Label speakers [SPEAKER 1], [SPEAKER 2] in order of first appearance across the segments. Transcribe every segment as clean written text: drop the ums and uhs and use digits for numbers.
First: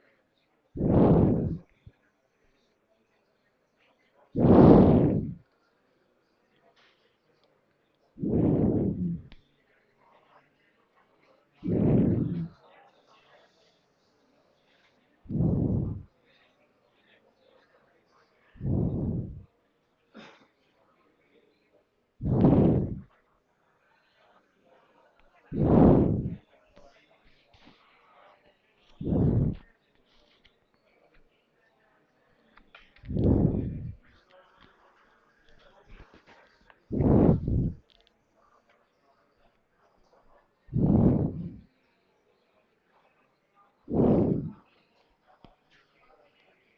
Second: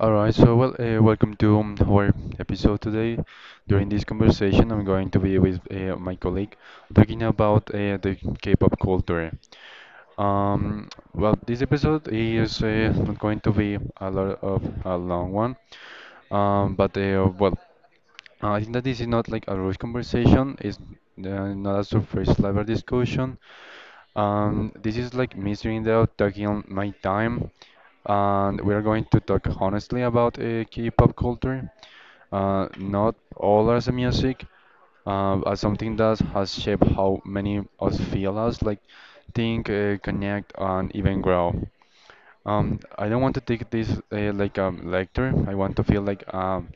[SPEAKER 1] All right, so well, welcome to our episode today. During this conversation, I'm going to be with my colleague talking about the K-pop culture. Um, this episode is not going to be a lot of a long one, um, but uh, well, I think that this is not like a rush conversation. It's not a surface level discussion. This is like Mr. Indo taking on my time, and we are going to talk honestly about K-pop culture. Not all as a music, as something that has shaped how many us feel us, like think, connect, and even grow. I don't want to take this like a lecture. I want to feel like um,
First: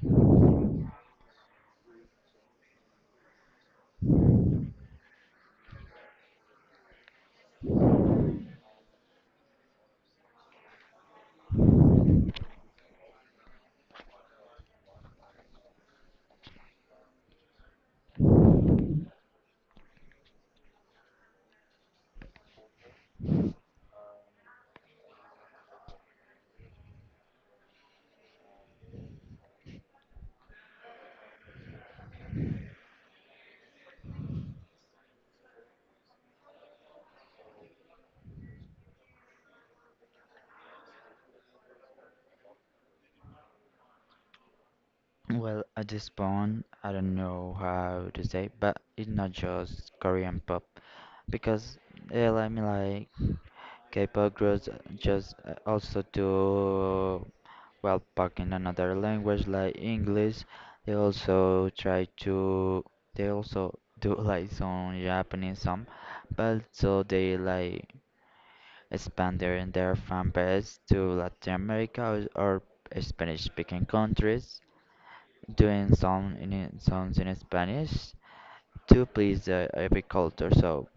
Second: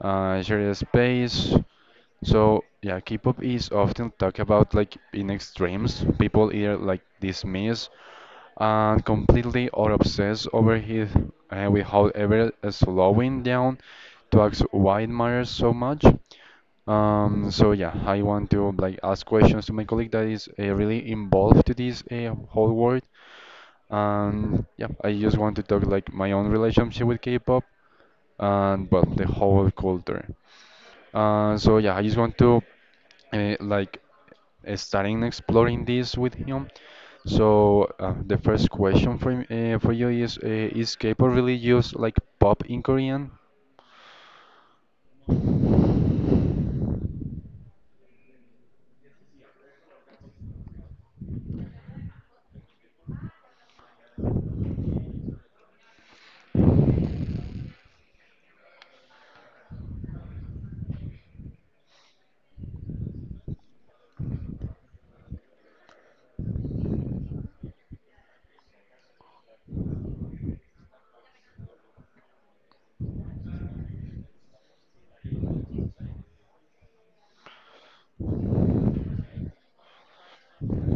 [SPEAKER 1] uh, share a space. So yeah, K-pop is often talked about like in extremes. People either like dismiss and completely or obsess over it without ever slowing down to ask why it matters so much. So yeah, I want to like ask questions to my colleague that is really involved to this whole world, and yeah, I just want to talk like my own relationship with K-pop and well, the whole culture. So yeah, I just want to uh, like starting exploring this with him. So the first question for you is K-pop really used like pop in Korean?
[SPEAKER 2] Well, at this point, I don't know how to say, but it's not just Korean pop because yeah, I mean like K-pop groups just also do well back in another language like English. They also try to they also do like some Japanese some, but so they like expand their fan base to Latin America or Spanish speaking countries doing some songs in Spanish to please every culture. So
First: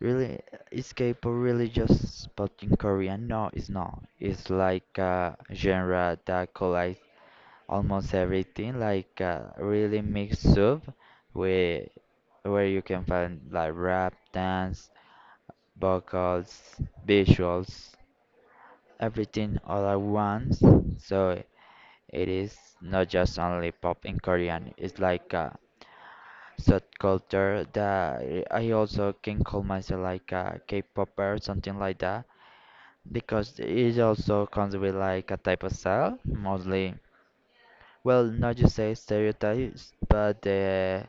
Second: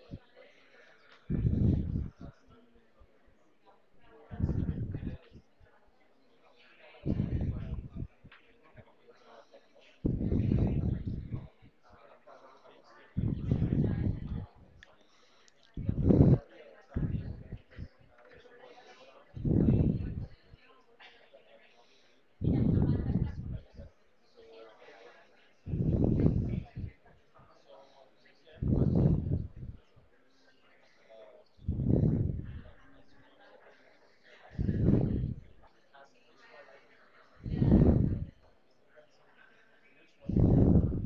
[SPEAKER 2] really, is K-pop really just spot in Korea? No, it's not. It's like a genre that collides almost everything, like a really mixed up with where you can find like rap, dance, vocals, visuals, everything all at once. So it is not just only pop in Korean. It's like a subculture that I also can call myself like a K-popper, something like that, because it also comes with like a type of style, mostly. Well, not just say stereotypes, but the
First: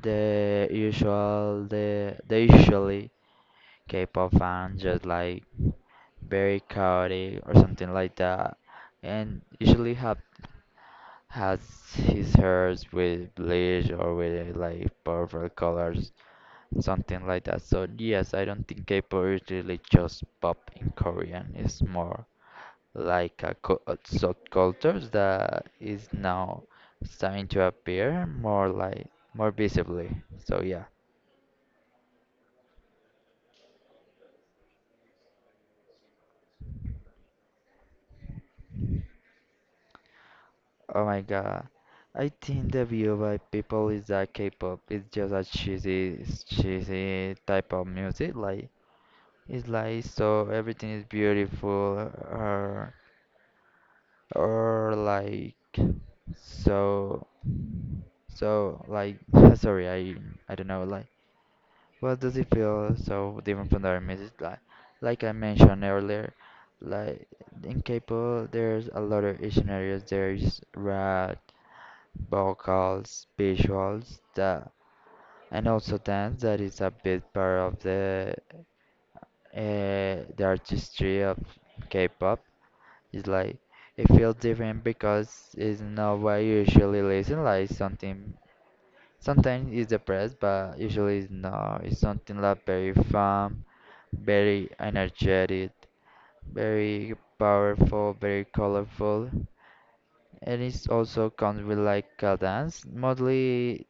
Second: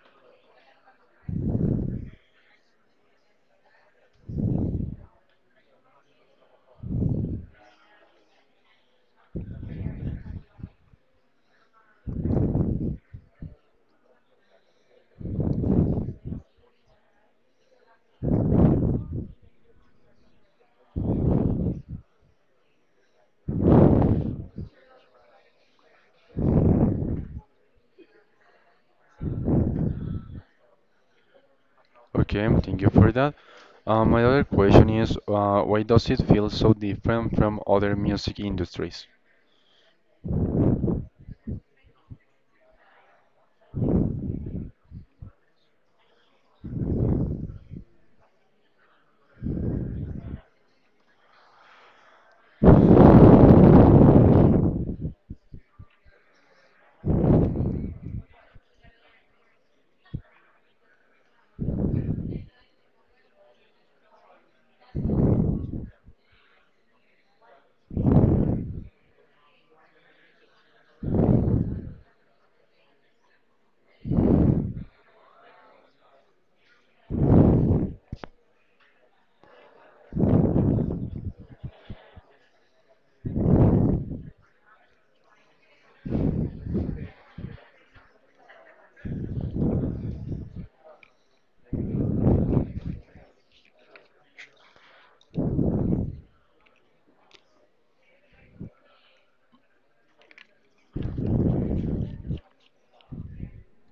[SPEAKER 2] the usual the the usually K-pop fans just like very chaotic or something like that, and usually have has his hairs with bleach or with like purple colors something like that. So yes, I don't think K-pop is really just pop in Korean. It's more like a a subcultures that is now starting to appear more like more visibly. So yeah.
[SPEAKER 1] Okay, thank you for that. My other question is why does it feel so different from other music industries?
[SPEAKER 2] Oh my God. I think the view by people is that K-pop is just a cheesy, cheesy type of music. Like it's like so everything is beautiful or or like so. So like sorry, I don't know like what does it feel so different from the other music like I mentioned earlier, like in K-pop there's a lot of scenarios, there's rap, vocals, visuals that and also dance that is a big part of the artistry of K-pop. It's like it feels different because it's not what you usually listen like something. Sometimes it's depressed, but usually it's not. It's something like very fun, very energetic, very powerful, very colorful. And it also comes with like a dance. Mostly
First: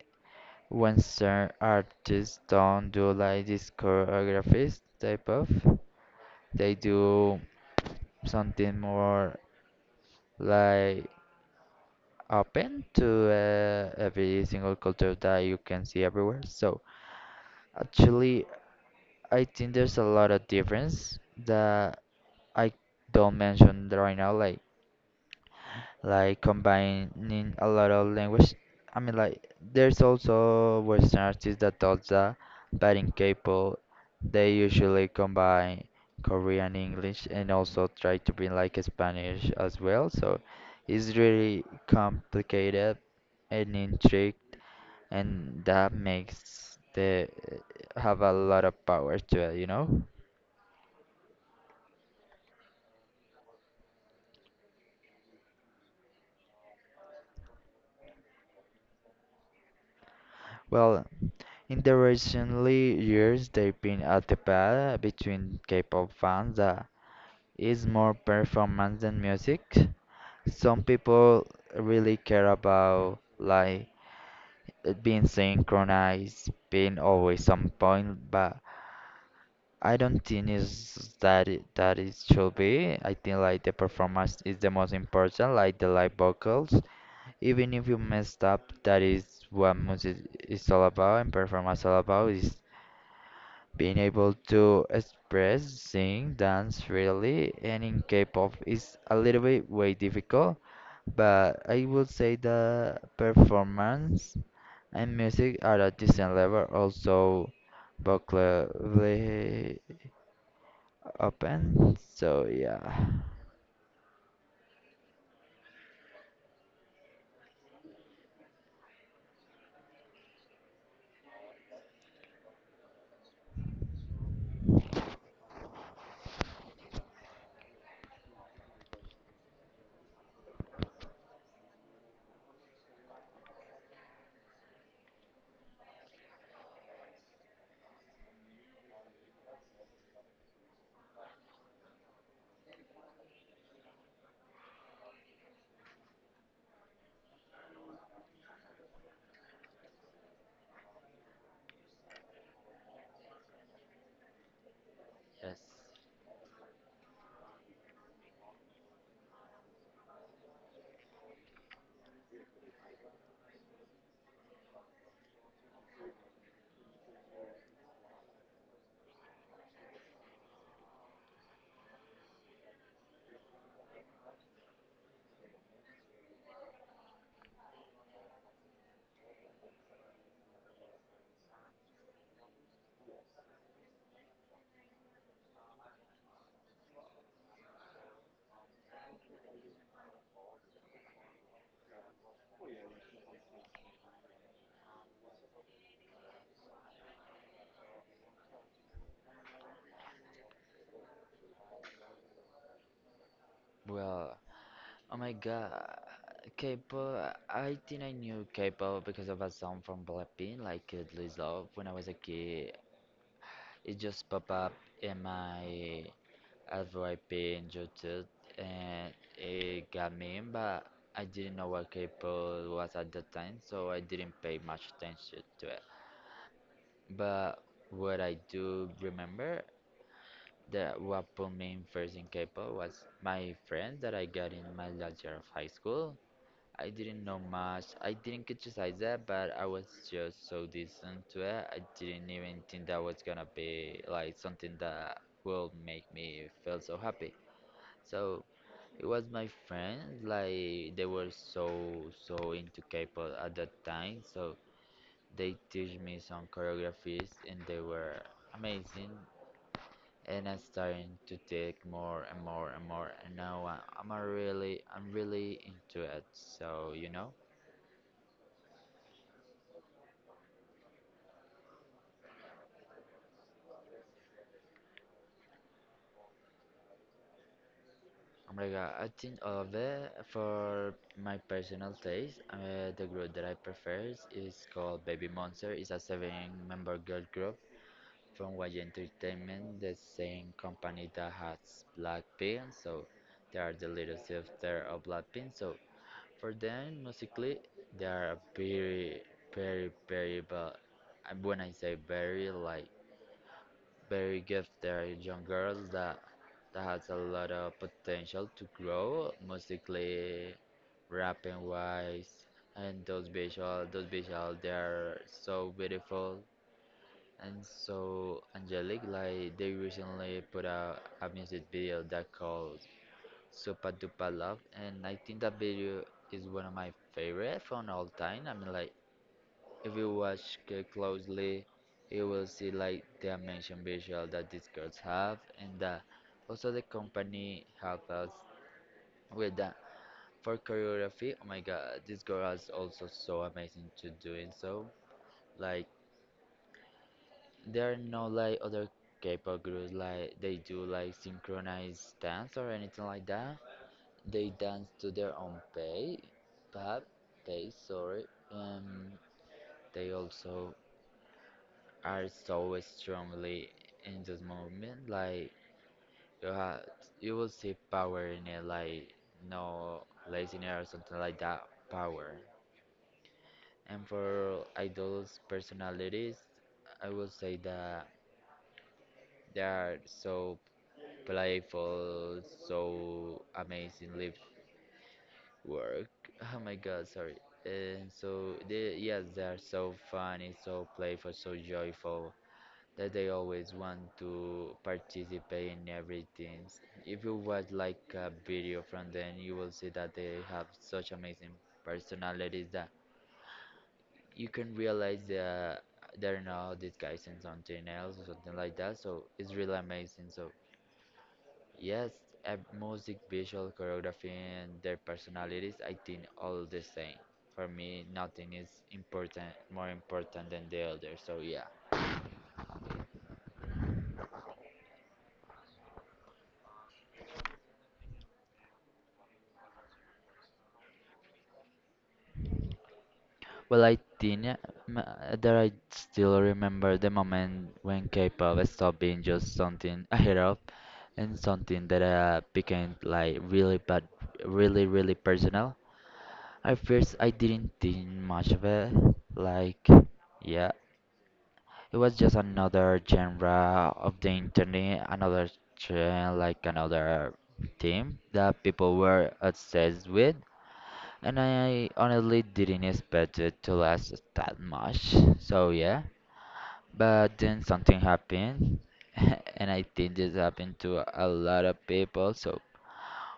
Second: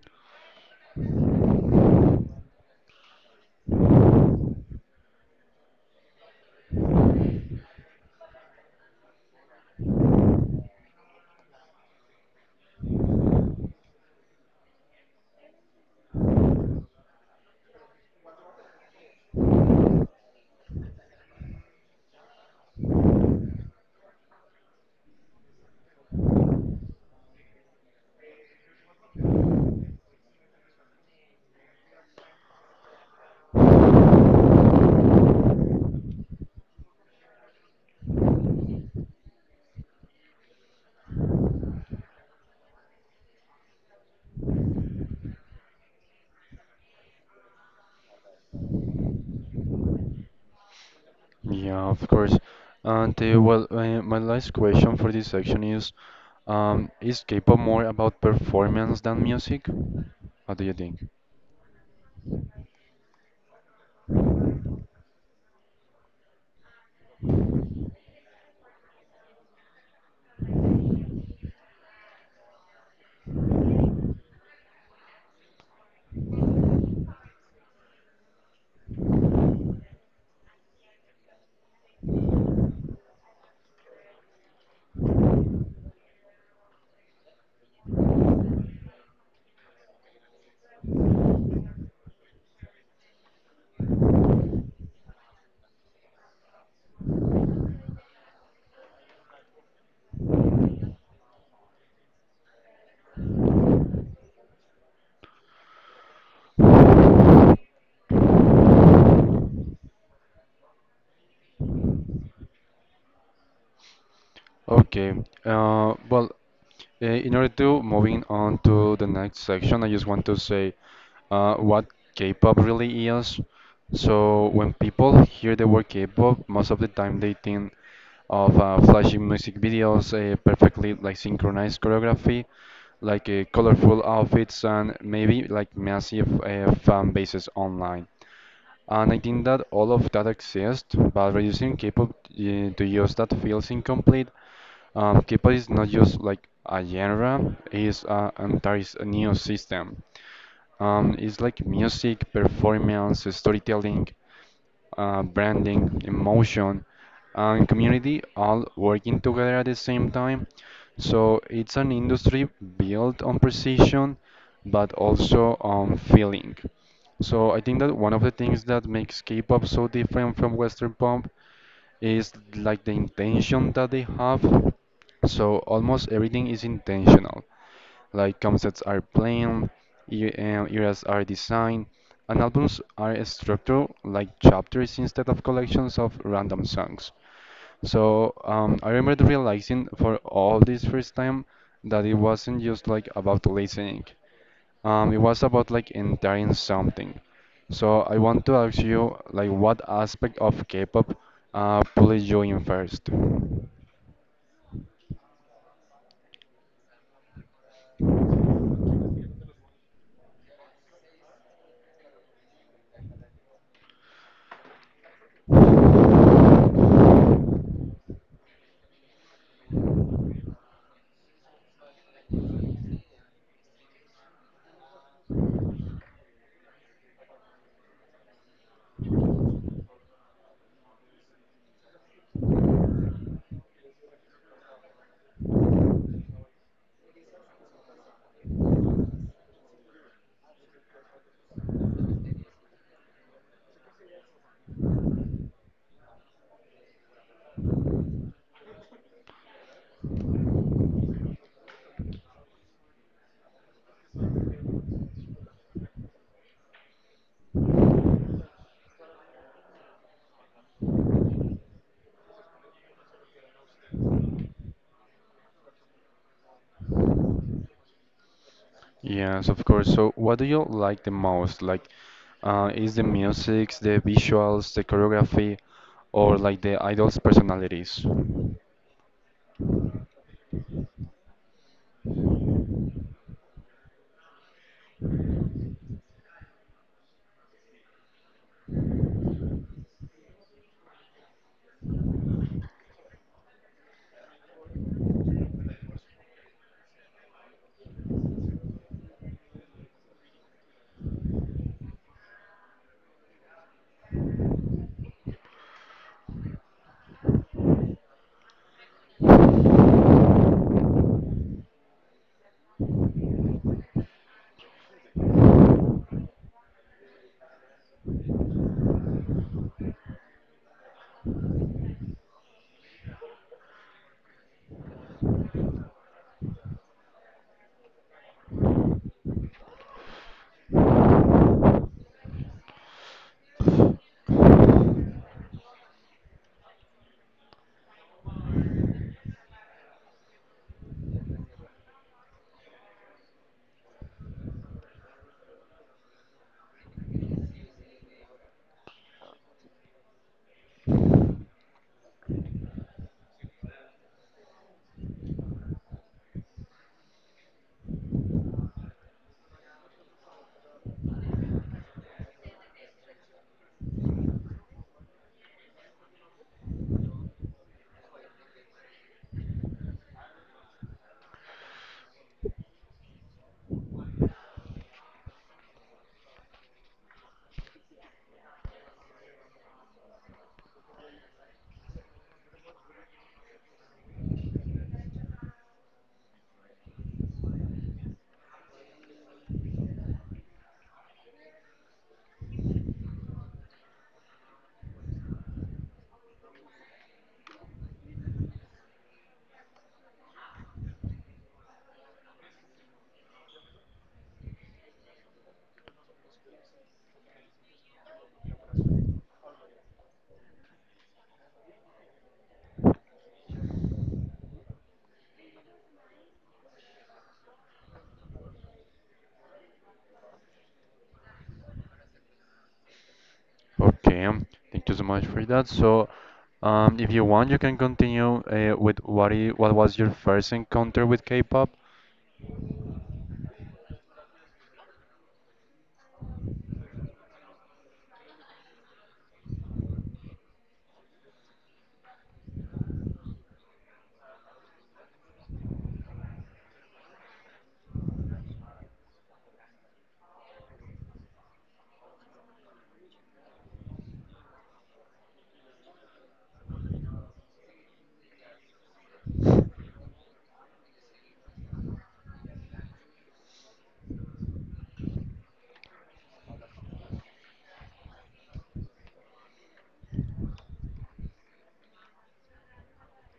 [SPEAKER 2] when certain artists don't do like this choreographies type of, they do something more like open to every single culture that you can see everywhere. So actually I think there's a lot of difference that I don't mention right now, like combining a lot of language. I mean, like there's also Western artists that does that, but in K-pop, they usually combine Korean, English, and also try to bring like Spanish as well. So it's really complicated and intricate, and that makes the have a lot of power to it, you know?
[SPEAKER 1] Yeah, of course. And my last question for this section is K-pop more about performance than music? What do you
[SPEAKER 2] Well,
[SPEAKER 1] think?
[SPEAKER 2] in the recent years, they've been a debate between K-pop fans that is more performance than music. Some people really care about like it being synchronized, being always on point, but I don't think is that it should be. I think like the performance is the most important, like the live vocals. Even if you messed up, that is what music is all about and performance all about is being able to express, sing, dance freely, and in K-pop is a little bit way difficult, but I would say the performance and music are at decent level, also vocally open. So yeah.
[SPEAKER 1] Okay. Uh, well, in order to moving on to the next section, I just want to say what K-pop really is. So when people hear the word K-pop, most of the time they think of flashy music videos, perfectly like synchronized choreography, like colorful outfits, and maybe like massive fan bases online. And I think that all of that exists, but reducing K-pop to just that feels incomplete. K-pop is not just like a genre; it's an entire new system. It's like music, performance, storytelling,
[SPEAKER 2] Yes.
[SPEAKER 1] branding, emotion, and community all working together at the same time. So it's an industry built on precision, but also on feeling. So I think that one of the things that makes K-pop so different from Western pop is like the intention that they have. So almost everything is intentional. Like concepts are planned, eras are designed, and albums are structured like chapters instead of collections of random songs. So I remember realizing for all this first time that it wasn't just like about listening. It was about like entering something. So I want to ask you like what aspect of K-pop pulled you in first?
[SPEAKER 2] Well, oh my god. K-pop, I think I knew K-pop because of a song from Blackpink, like Lose Love, when I was a kid. It just pop up in my FYP in YouTube and it got me in, but I didn't know what K-pop was at the time, so I didn't pay much attention to it. But what I do remember that what put me in first in K-pop was my friend that I got in my last year of high school. I didn't know much. I didn't criticize that, but I was just so decent to it. I didn't even think that was gonna be like something that will make me feel so happy. So it was my friends, like they were so into K-pop at that time. So they teach me some choreographies, and they were amazing. And I starting to take more and more and more, and now I'm really into it. So you know.
[SPEAKER 1] Yes, of course. So what do you like the most? Like is the music, the visuals, the choreography, or like the idols' personalities?
[SPEAKER 2] Oh my god, I think all of that for my personal taste. The group that I prefer is called Baby Monster. It's a seven-member girl group from YG Entertainment, the same company that has Blackpink. So they are the little sister of Blackpink. So for them, musically, they are very, very, very, but when I say very, like very gifted young girls that has a lot of potential to grow musically, rapping wise, and those visual they are so beautiful and so angelic. Like they recently put out a music video that called Supa Dupa Love, and I think that video is one of my favorite from all time. I mean like if you watch closely, you will see like the mentioned visual that these girls have and that also the company helped us with that. For choreography, oh my god, this girl is also so amazing to doing so. Like there are no like other K-pop groups like they do like synchronized dance or anything like that. They dance to their own pay, but pace, sorry. Um, they also are so strongly in this movement. Like you have, you will see power in it, like no laziness or something like that. Power. And for idols' personalities, I will say that they are so playful, so amazingly work. Oh my God, sorry. And so they, yes, they are so funny, so playful, so joyful, that they always want to participate in everything. If you watch like a video from them, you will see that they have such amazing personalities that you can realize that they're not disguising something else or something like that. So it's really amazing. So yes, music, visual, choreography, and their personalities, I think all the same. For me, nothing is important, more important than the other. So yeah.
[SPEAKER 1] Okay, thank you so much for that. So if you want you can continue with what was your first encounter with K-pop.
[SPEAKER 2] Well, I didn't, m- that I still remember the moment when K-pop stopped being just something I heard of and something that became like really but really really personal. At first, I didn't think much of it. Like, yeah, it was just another genre of the internet, another trend, like another theme that people were obsessed with. And I honestly didn't expect it to last that much. So yeah. But then something happened. And I think this happened to a lot of people. So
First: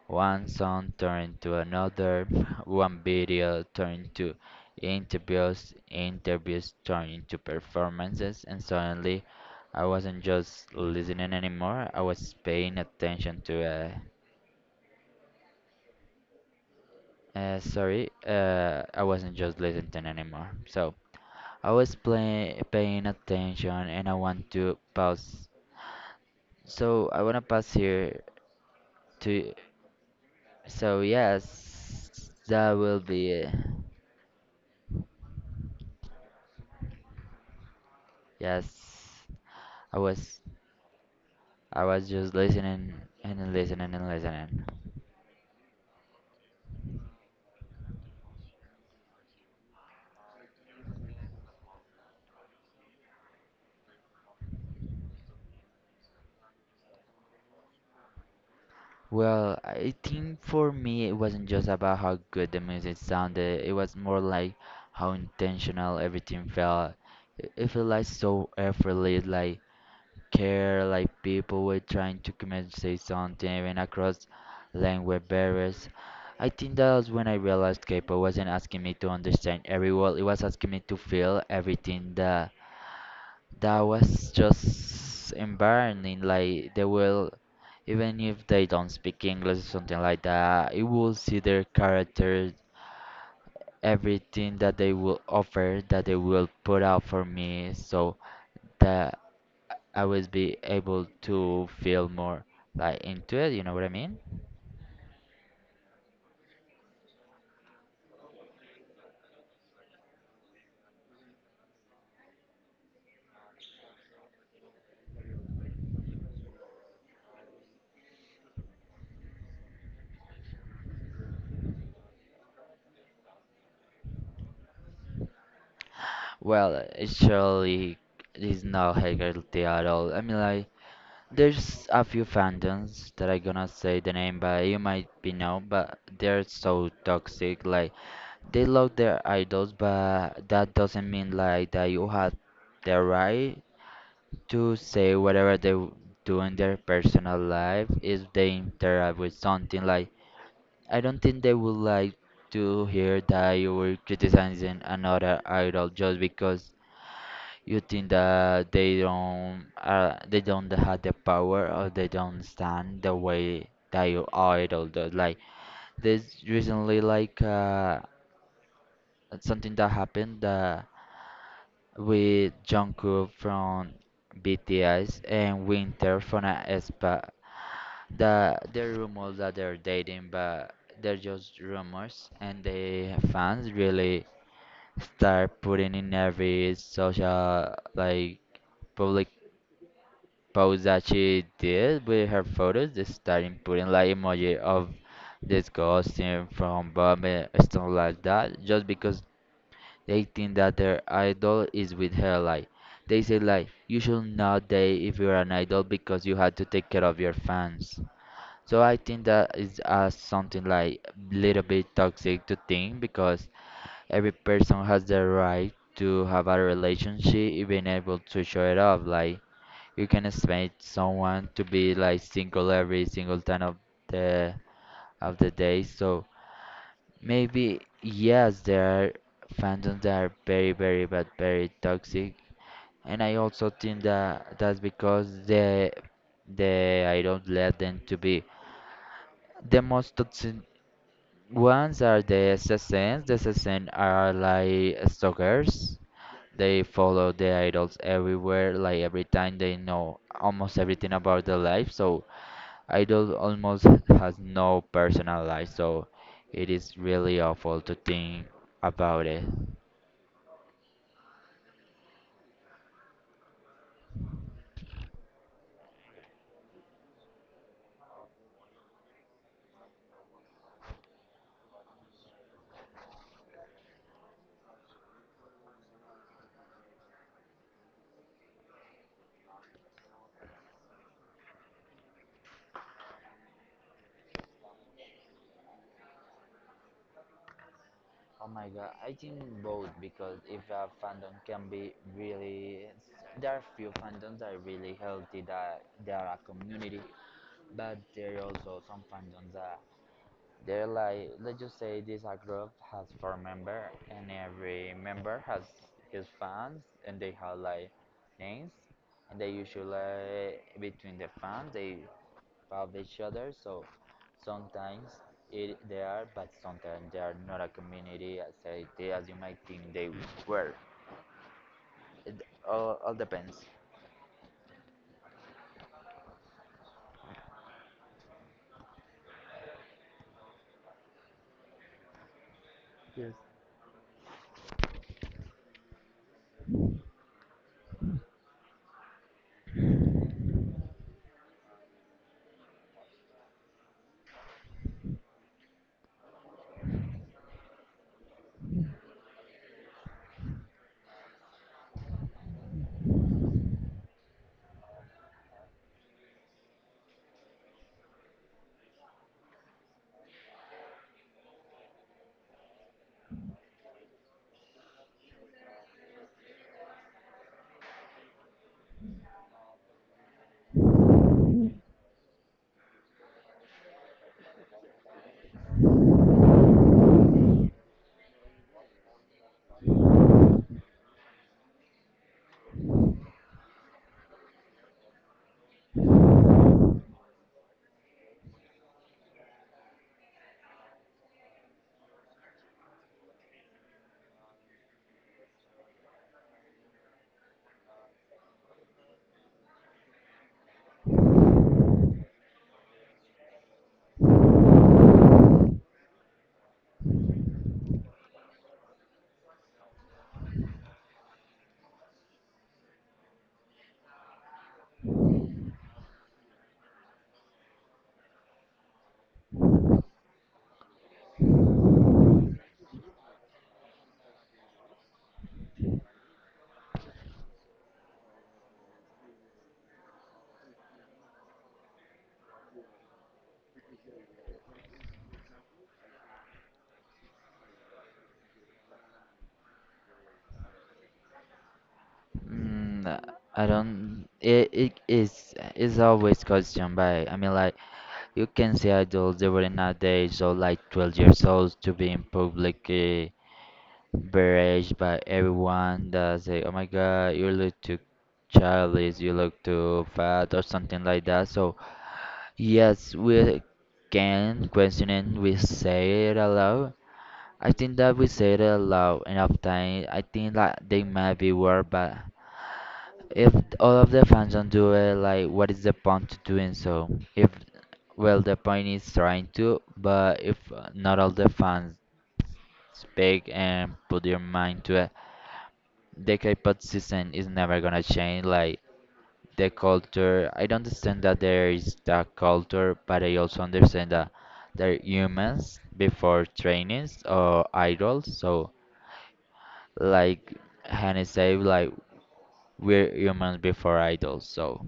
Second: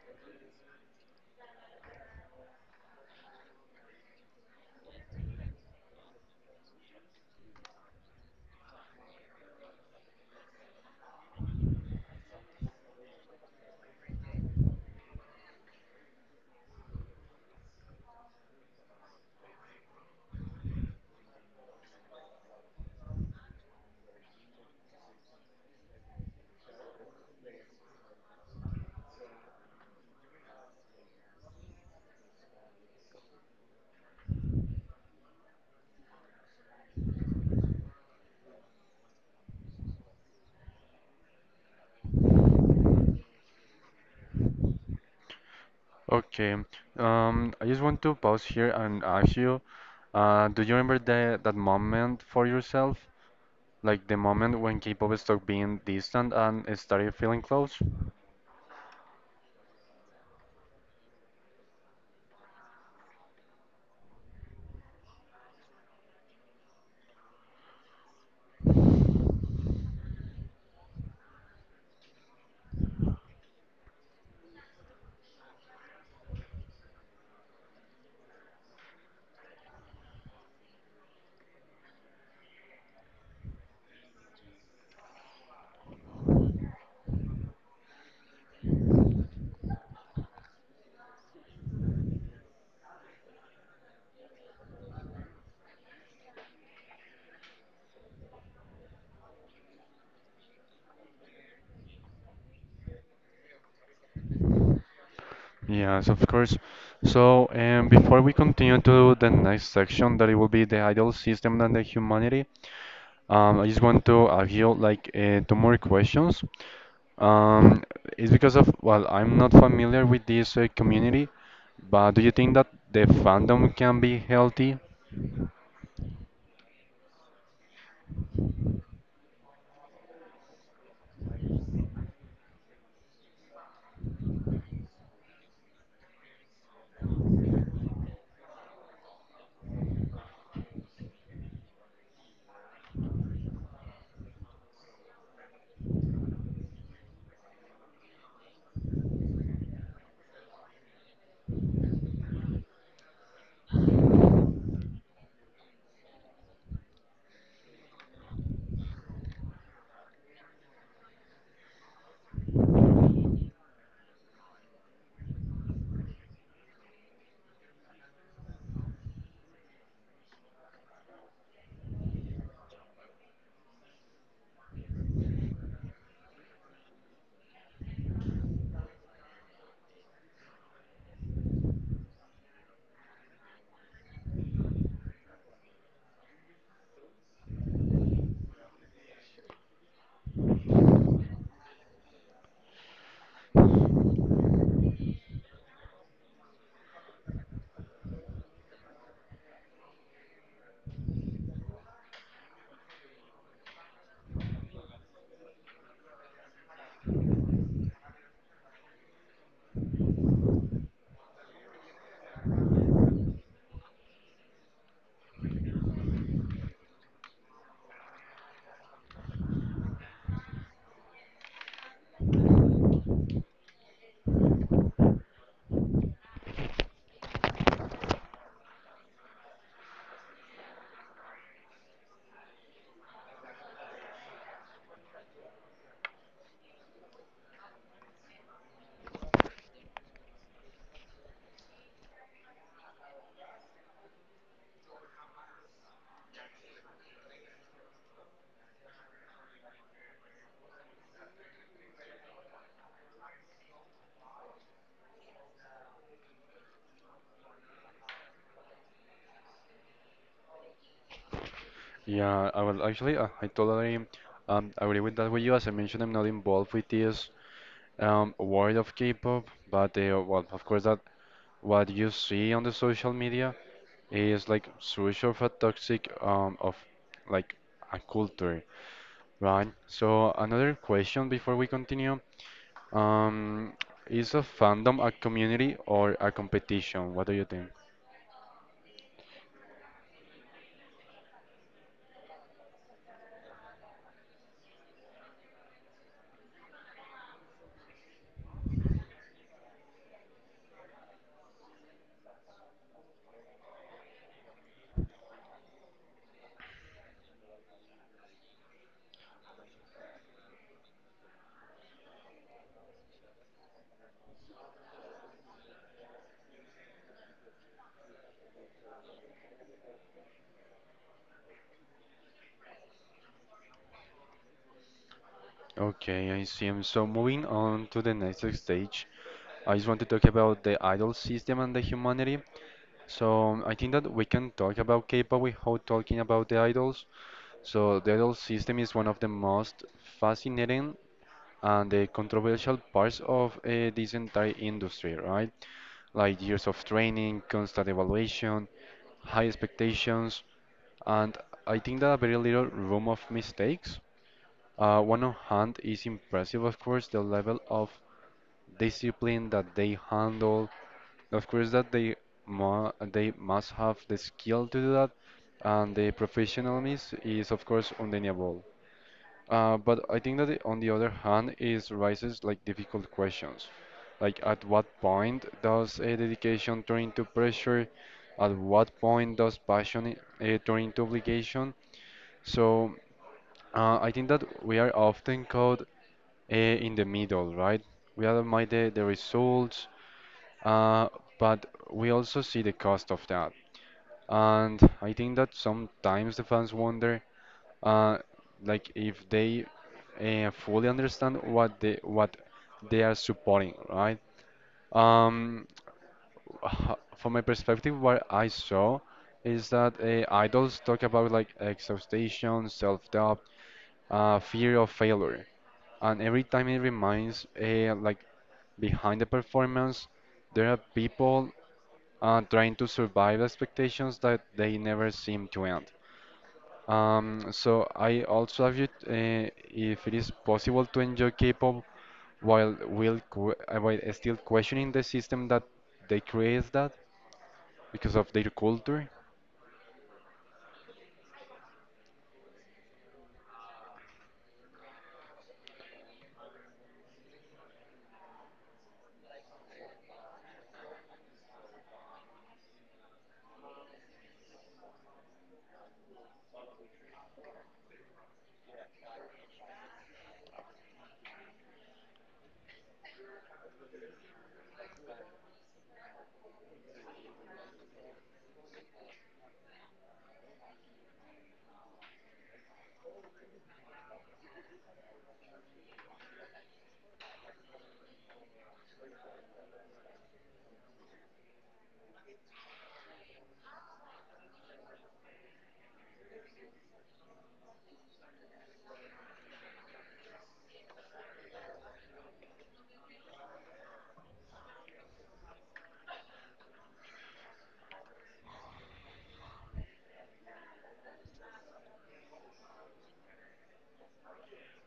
[SPEAKER 2] one song turned to another, one video turned to interviews, interviews turned into performances, and suddenly I wasn't just listening anymore, I was paying attention to. I wasn't just listening anymore. So paying attention and I want to pause. So I want to pause here to. So yes, that will be it. Yes, I was I was just listening and listening and listening.
[SPEAKER 1] Okay. I just want to pause here and ask you, do you remember that moment for yourself? Like the moment when K-pop stopped being distant and it started feeling close?
[SPEAKER 2] Well, I think for me it wasn't just about how good the music sounded. It was more like how intentional everything felt. It felt like so effortless, like care like people were trying to communicate something even across language barriers. I think that was when I realized K-pop wasn't asking me to understand every word, it was asking me to feel everything that that was just embarrassing. Like they will even if they don't speak English or something like that, you will see their character, everything that they will offer, that they will put out for me. So that I will be able to feel more like into it. You know what I mean?
[SPEAKER 1] Yes, of course. So, before we continue to the next section, that it will be the ideal system and the humanity, I just want to ask you like two more questions. Um, it's because of, well, I'm not familiar with this community, but do you think that the fandom can be healthy?
[SPEAKER 2] Well, it surely is not Hegel at all. I mean, like there's a few fandoms that I gonna say the name, but you might be know, but they're so toxic. Like they love their idols, but that doesn't mean like that you have the right to say whatever do in their personal life if they interact with something like I don't think they would like to hear that you were criticizing another idol just because you think that they don't have the power or they don't stand the way that your idol does. Like this recently, like something that happened that with Jungkook from BTS and Winter from aespa there are rumors that they're dating, but they're just rumors, and the fans really start putting in every social like public post that she did with her photos. They starting putting like emoji of disgusting from bombing stuff like that, just because they think that their idol is with her. Like they say, like you should not date if you're an idol because you had to take care of your fans. So I think that is something like little bit toxic to think because every person has the right to have a relationship, even able to show it off. Like you can expect someone to be like single every single time the of the day. So maybe yes, there are fandoms that are very, very, but very toxic. And I also think that that's because they I don't let them to be. The most toxic ones are the assassins. The assassins are like stalkers. They follow the idols everywhere, like every time they know almost everything about their life. So idol almost has no personal life. So it is really awful to think about it.
[SPEAKER 1] Yeah, I will actually, I totally agree with that with you. As I mentioned, I'm not involved with this world of K-pop, but well, of course, that what you see on the social media is like such of a toxic of like a culture, right? So another question before we continue, um, is a fandom a community or a competition? What do you think?
[SPEAKER 2] Oh my god, I think both because if a fandom can be really, there are few fandoms that are really healthy that they are a community, but there are also some on that they're like let's just say this a group has four members, and every member has his fans and they have like names and they usually between the fans they love each other so sometimes it they are but sometimes they are not a community as I, they, as you might think they were it all depends.
[SPEAKER 1] Okay, I see. And so moving on to the next stage. I just want to talk about the idol system and the humanity. So I think that we can talk about K-pop without talking about the idols. So the idol system is one of the most fascinating and the controversial parts of this entire industry, right? Like years of training, constant evaluation, high expectations, and I think that very little room of mistakes. One on hand is impressive, of course, the level of discipline that they handle. Of course, that they mu they must have the skill to do that, and the professionalism is, of course, undeniable. But I think that on the other hand, is raises like difficult questions, like at what point does a dedication turn into pressure? At what point does passion turn into obligation? So I think that we are often caught in the middle, right? We admire the results, uh, but we also see the cost of that. And I think that sometimes the fans wonder, uh, like if they fully understand what they are supporting, right? Um, from my perspective, what I saw is that idols talk about like exhaustion, self-doubt, fear of failure, and every time it reminds like behind the performance, there are people trying to survive expectations that they never seem to end. So I also have you if it is possible to enjoy K-pop while while still questioning the system that they create that because of their culture.
[SPEAKER 2] Mm, I don't. It is always questioned by. I mean, like, you can see adults even nowadays so like 12 years old to be being publicly berated by everyone that say, oh my god, you look too childish, you look too fat or something like that. So yes, we can question it, we say it aloud. I think that we say it aloud enough time. I think that they might be worried, but if all of the fans don't do it, like, what is the point to doing so? If, well, the point is trying to, but if not all the fans speak and put their mind to it, the K-pop system is never gonna change. Like, the culture, I don't understand that there is that culture, but I also understand that they're humans before trainees or idols. So, like Hannah said, like, we're humans before idols, so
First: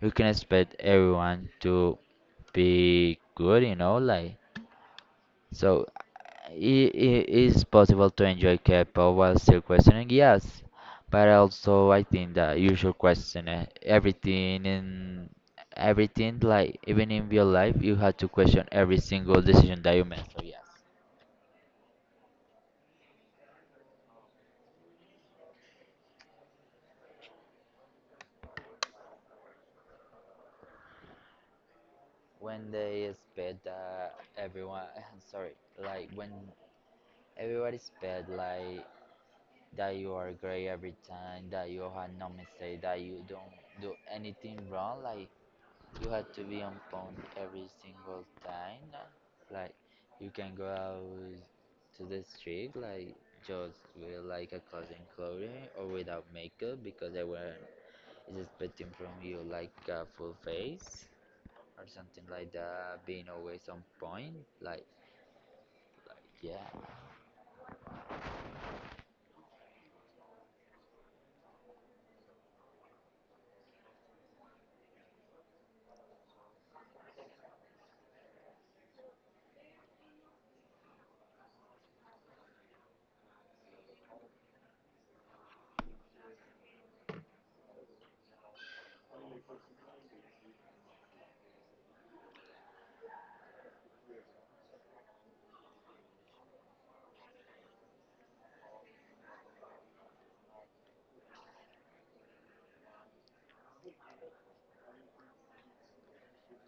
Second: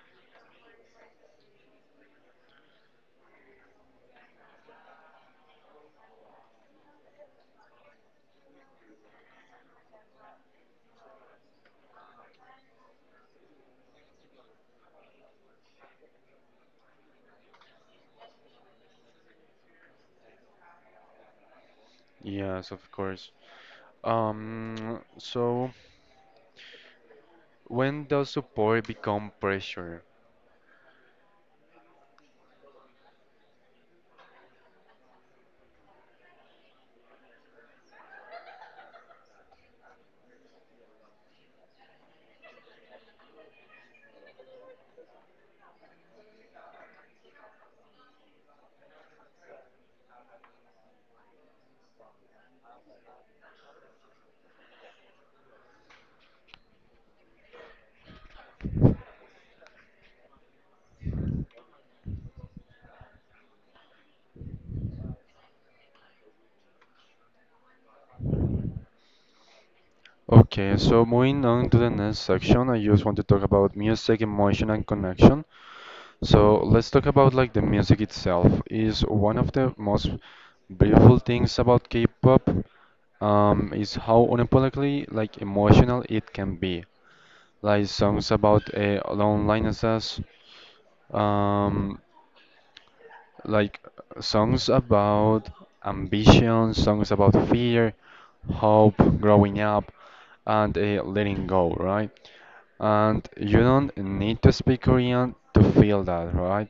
[SPEAKER 2] we can expect everyone to be good, you know, like so it is possible to enjoy K-pop while still questioning, yes, but also I think that you should question everything in everything, like even in real life, you have to question every single decision that you make. So yes,
[SPEAKER 1] Yes, of course. So when does support become pressure?
[SPEAKER 2] when they expect that everyone, sorry, like when everybody expect like that you are great every time, that you have no mistake, that you don't do anything wrong. Like you have to be on point every single time. Like you can go out to the street, like just with like a cousin clothing or without makeup because everyone is expecting from you like a full face or something like that. Being always on point, like like yeah.
[SPEAKER 1] Okay, so moving on to the next section, I just want to talk about music, emotion, and connection. So let's talk about like the music itself is one of the most beautiful things about K-pop, is how unapologetically like emotional it can be. Like songs about loneliness, um, like songs about ambition, songs about fear, hope, growing up, and letting go, right? And you don't need to speak Korean to feel that, right?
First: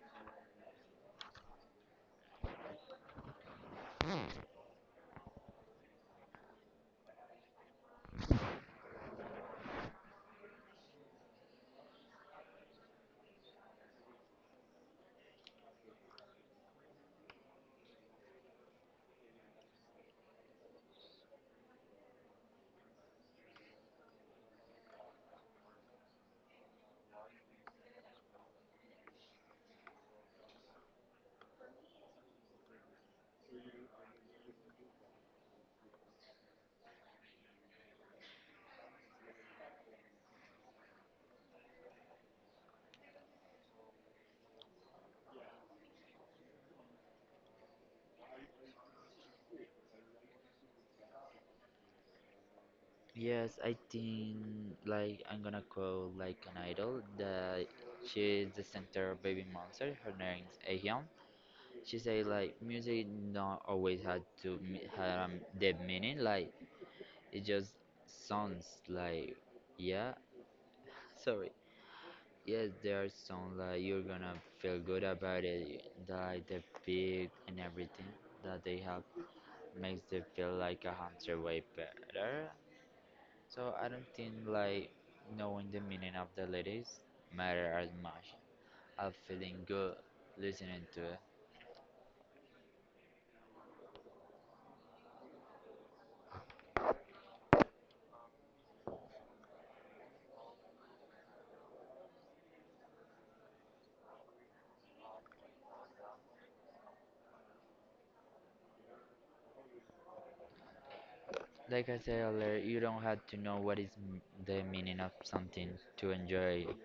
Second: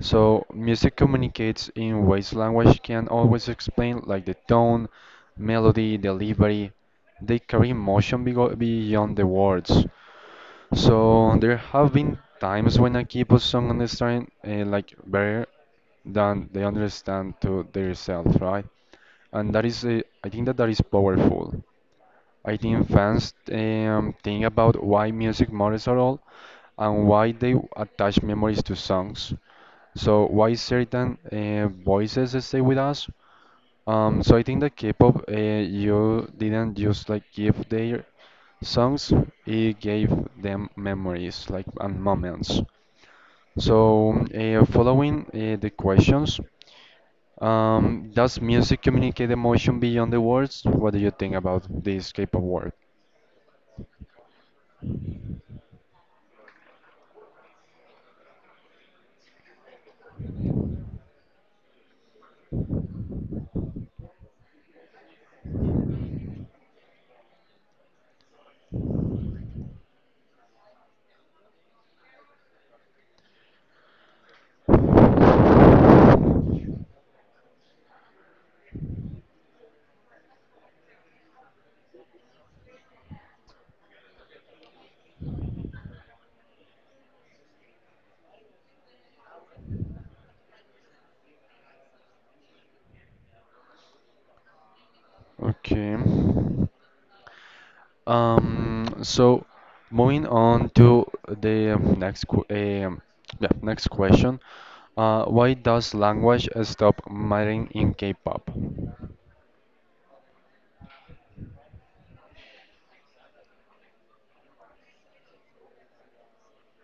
[SPEAKER 1] So music communicates in ways language can always explain, like the tone, melody, delivery. They carry emotion beyond the words. So there have been times when I keep a song understand like better than they understand to themselves, right? And that is, I think that that is powerful. I think fans think about why music matters at all and why they attach memories to songs. So why certain voices stay with us? So I think that K-pop, you didn't just like give their songs, it gave them memories like and moments. So following the questions, does music communicate emotion beyond the words? What do you think about this K-pop word?
[SPEAKER 2] Yes, I think like I'm gonna quote like an idol that she's the center of baby monster. Her name's Aehyun. She say like music not always had to have deep meaning. Like it just sounds like yeah. Sorry. Yes, there are songs like you're gonna feel good about it. Like the beat and everything that they have makes it feel like 100 way better. So I don't think like knowing the meaning of the lyrics matter as much as feeling good listening to it.
[SPEAKER 1] Okay. So moving on to the next qu yeah, next question. Why does language stop mattering in K-pop?
[SPEAKER 2] Like I said earlier, you don't have to know what is the meaning of something to enjoy it.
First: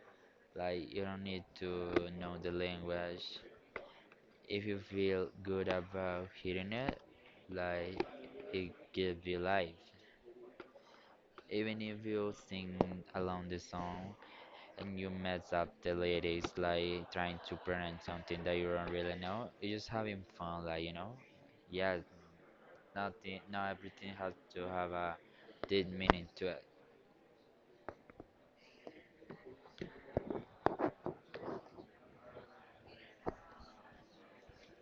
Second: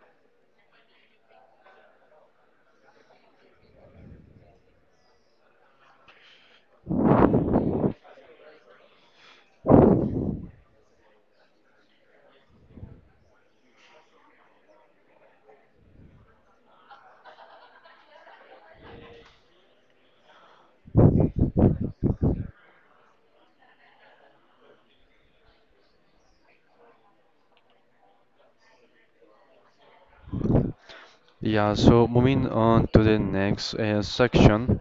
[SPEAKER 2] Like you don't need to know the language. If you feel good about hearing it, like it gives you life. Even if you sing along the song, and you mess up the ladies like trying to pronounce something that you don't really know. You're just having fun, like you know. Yeah, nothing, not everything has to have a deep meaning to it.
[SPEAKER 1] Yeah, so moving on to the next section,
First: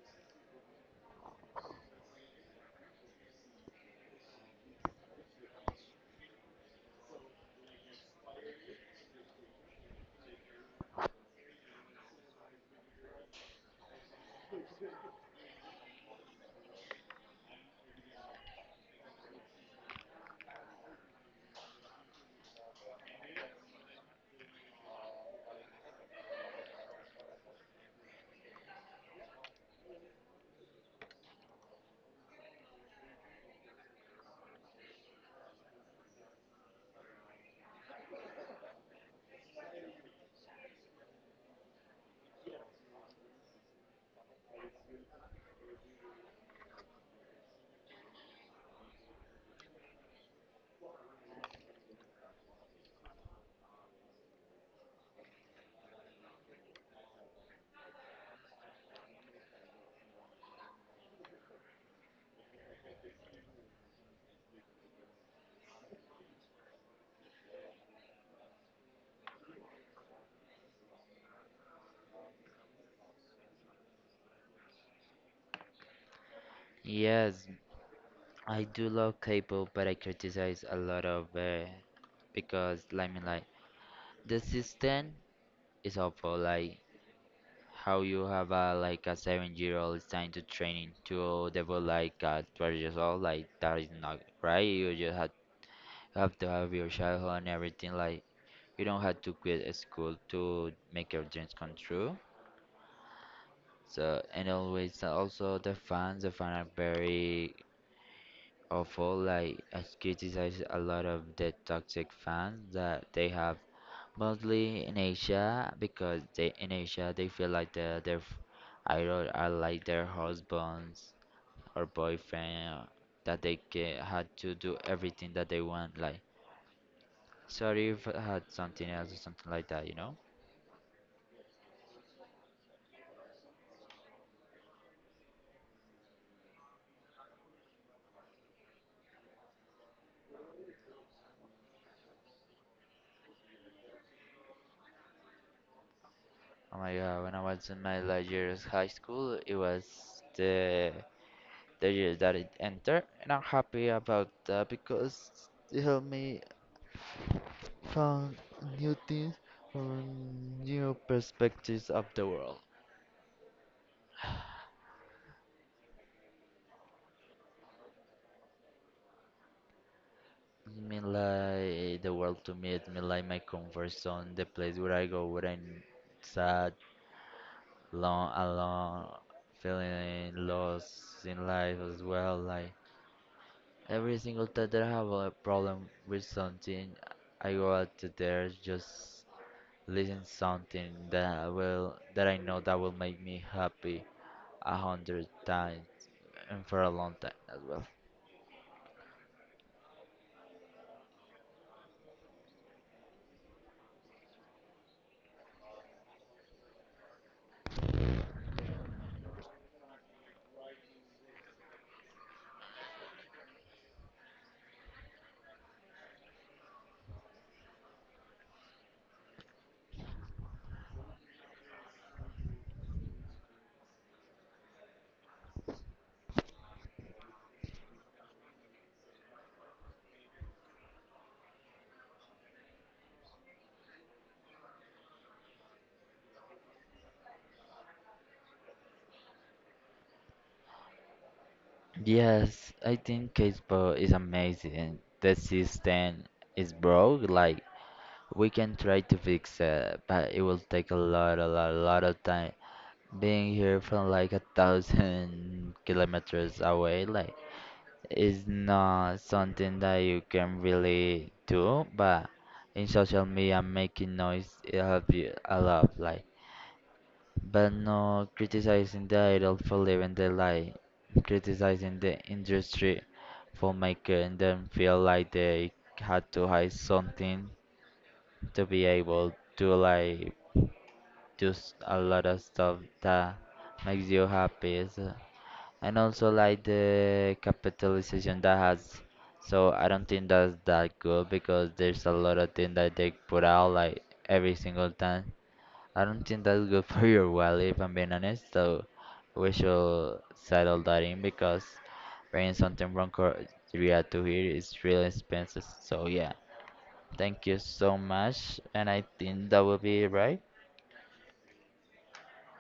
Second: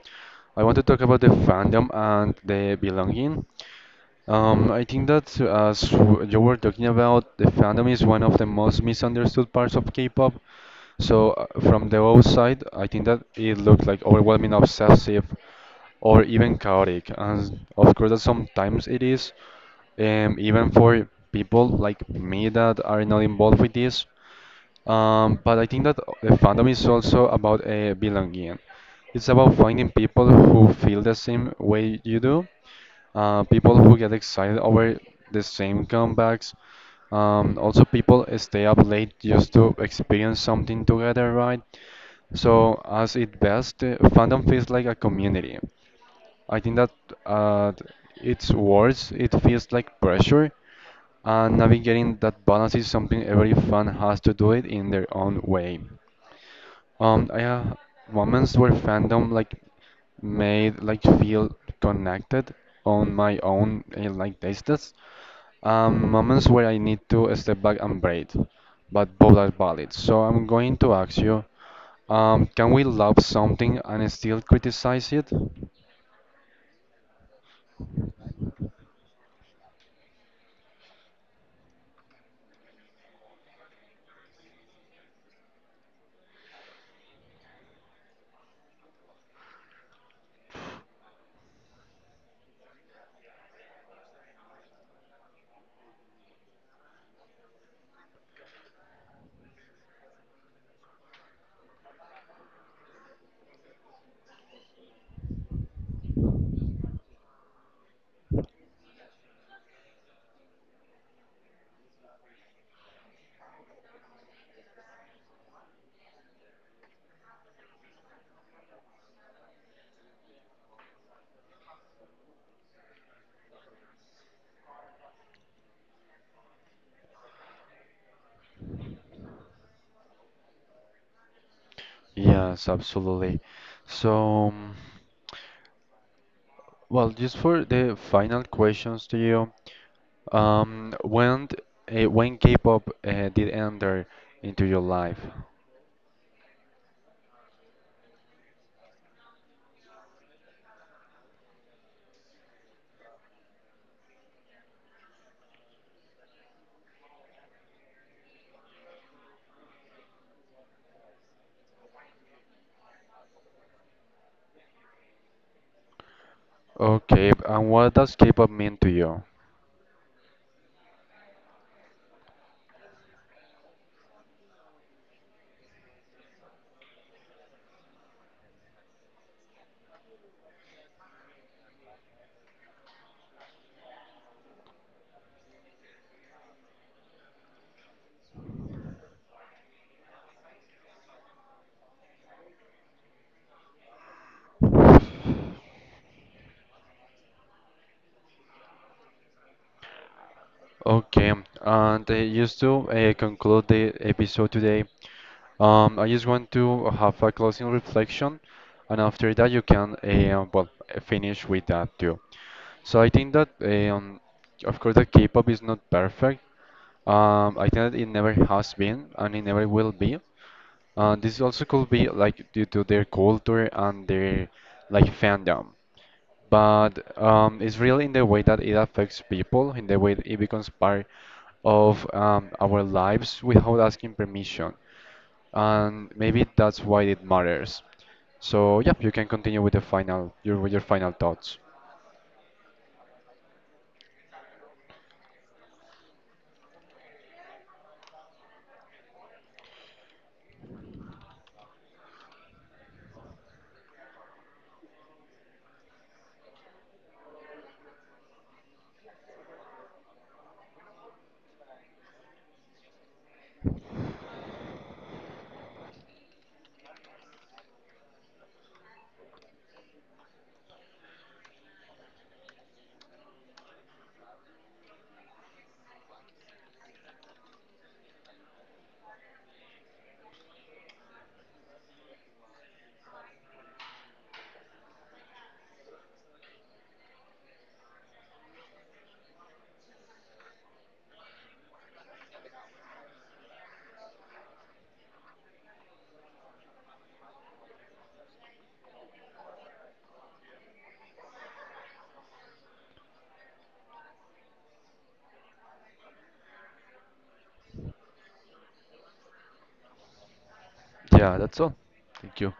[SPEAKER 1] I want to talk about the fandom and the belonging. I think that you were talking about, the fandom is one of the most misunderstood parts of K-pop. So from the outside, I think that it looked like overwhelming, obsessive, or even chaotic. And of course, that sometimes it is, even for people like me that are not involved with this. But I think that the fandom is also about belonging. It's about finding people who feel the same way you do, people who get excited over the same comebacks. Also, people stay up late just to experience something together, right? So, as it best, fandom feels like a community. I think that uh, it's worse, it feels like pressure, and navigating that balance is something every fan has to do it in their own way. I have moments where fandom like made like feel connected on my own like tastes. Moments where I need to step back and breathe, but both are valid. So I'm going to ask you, can we love something and still criticize it?
[SPEAKER 2] Yes, I do love K-pop, but I criticize a lot of it because, like, I mean, like the system is awful. Like how you have a like a 7-year-old trying to training to develop like a 12 years old, like that is not right. You have to have your childhood and everything. Like you don't have to quit a school to make your dreams come true. So and always also the fans are very awful. Like I criticize a lot of the toxic fans that they have mostly in Asia because they in Asia they feel like their idol are like their husbands or boyfriend that they ca had to do everything that they want like Sharif had something else or something like that, you know?
[SPEAKER 1] Yes, absolutely. So, well, just for the final questions to you, um, when when K-pop did enter into your life?
[SPEAKER 2] Oh my god, when I was in my last year of high school, it was the the year that it entered, and I'm happy about that because it helped me found new things from new perspectives of the world.
[SPEAKER 1] Okay, and what does K-pop mean to you?
[SPEAKER 2] I mean, like the world to me, it mean like my comfort zone, the place where I go when I'm sad, long, alone, feeling lost in life as well, like. Every single time that I have a problem with something, I go out to there just listen something that I will that I know that will make me happy 100 times and for a long time as well.
[SPEAKER 1] Okay, and just to conclude the episode today, I just want to have a closing reflection, and after that you can finish with that too. So I think that of course that K-pop is not perfect. I think that it never has been, and it never will be. This also could be like due to their culture and their like fandom, but it's really in the way that it affects people, in the way that it becomes part of our lives without asking permission. And maybe that's why it matters. So yeah, you can continue with the final your with your final thoughts.
[SPEAKER 2] Yes, I think Casper is amazing. The system is broke. Like we can try to fix it, but it will take a lot, a lot, a lot of time. Being here from like 1,000 kilometers away, like it's not something that you can really do, but in social media making noise it helps you a lot, like but no criticizing the idol for living their life, criticizing the industry for making them feel like they had to hide something to be able to like just a lot of stuff that makes you happy. So, and also like the capitalization that has. So I don't think that's that good because there's a lot of things that they put out like every single time. I don't think that's good for your wallet if I'm being honest. So we should settle that in because bringing something from Korea to here is really expensive. So yeah, thank you so much, and I think that will be it, right.
[SPEAKER 1] Yeah, that's all. Thank you.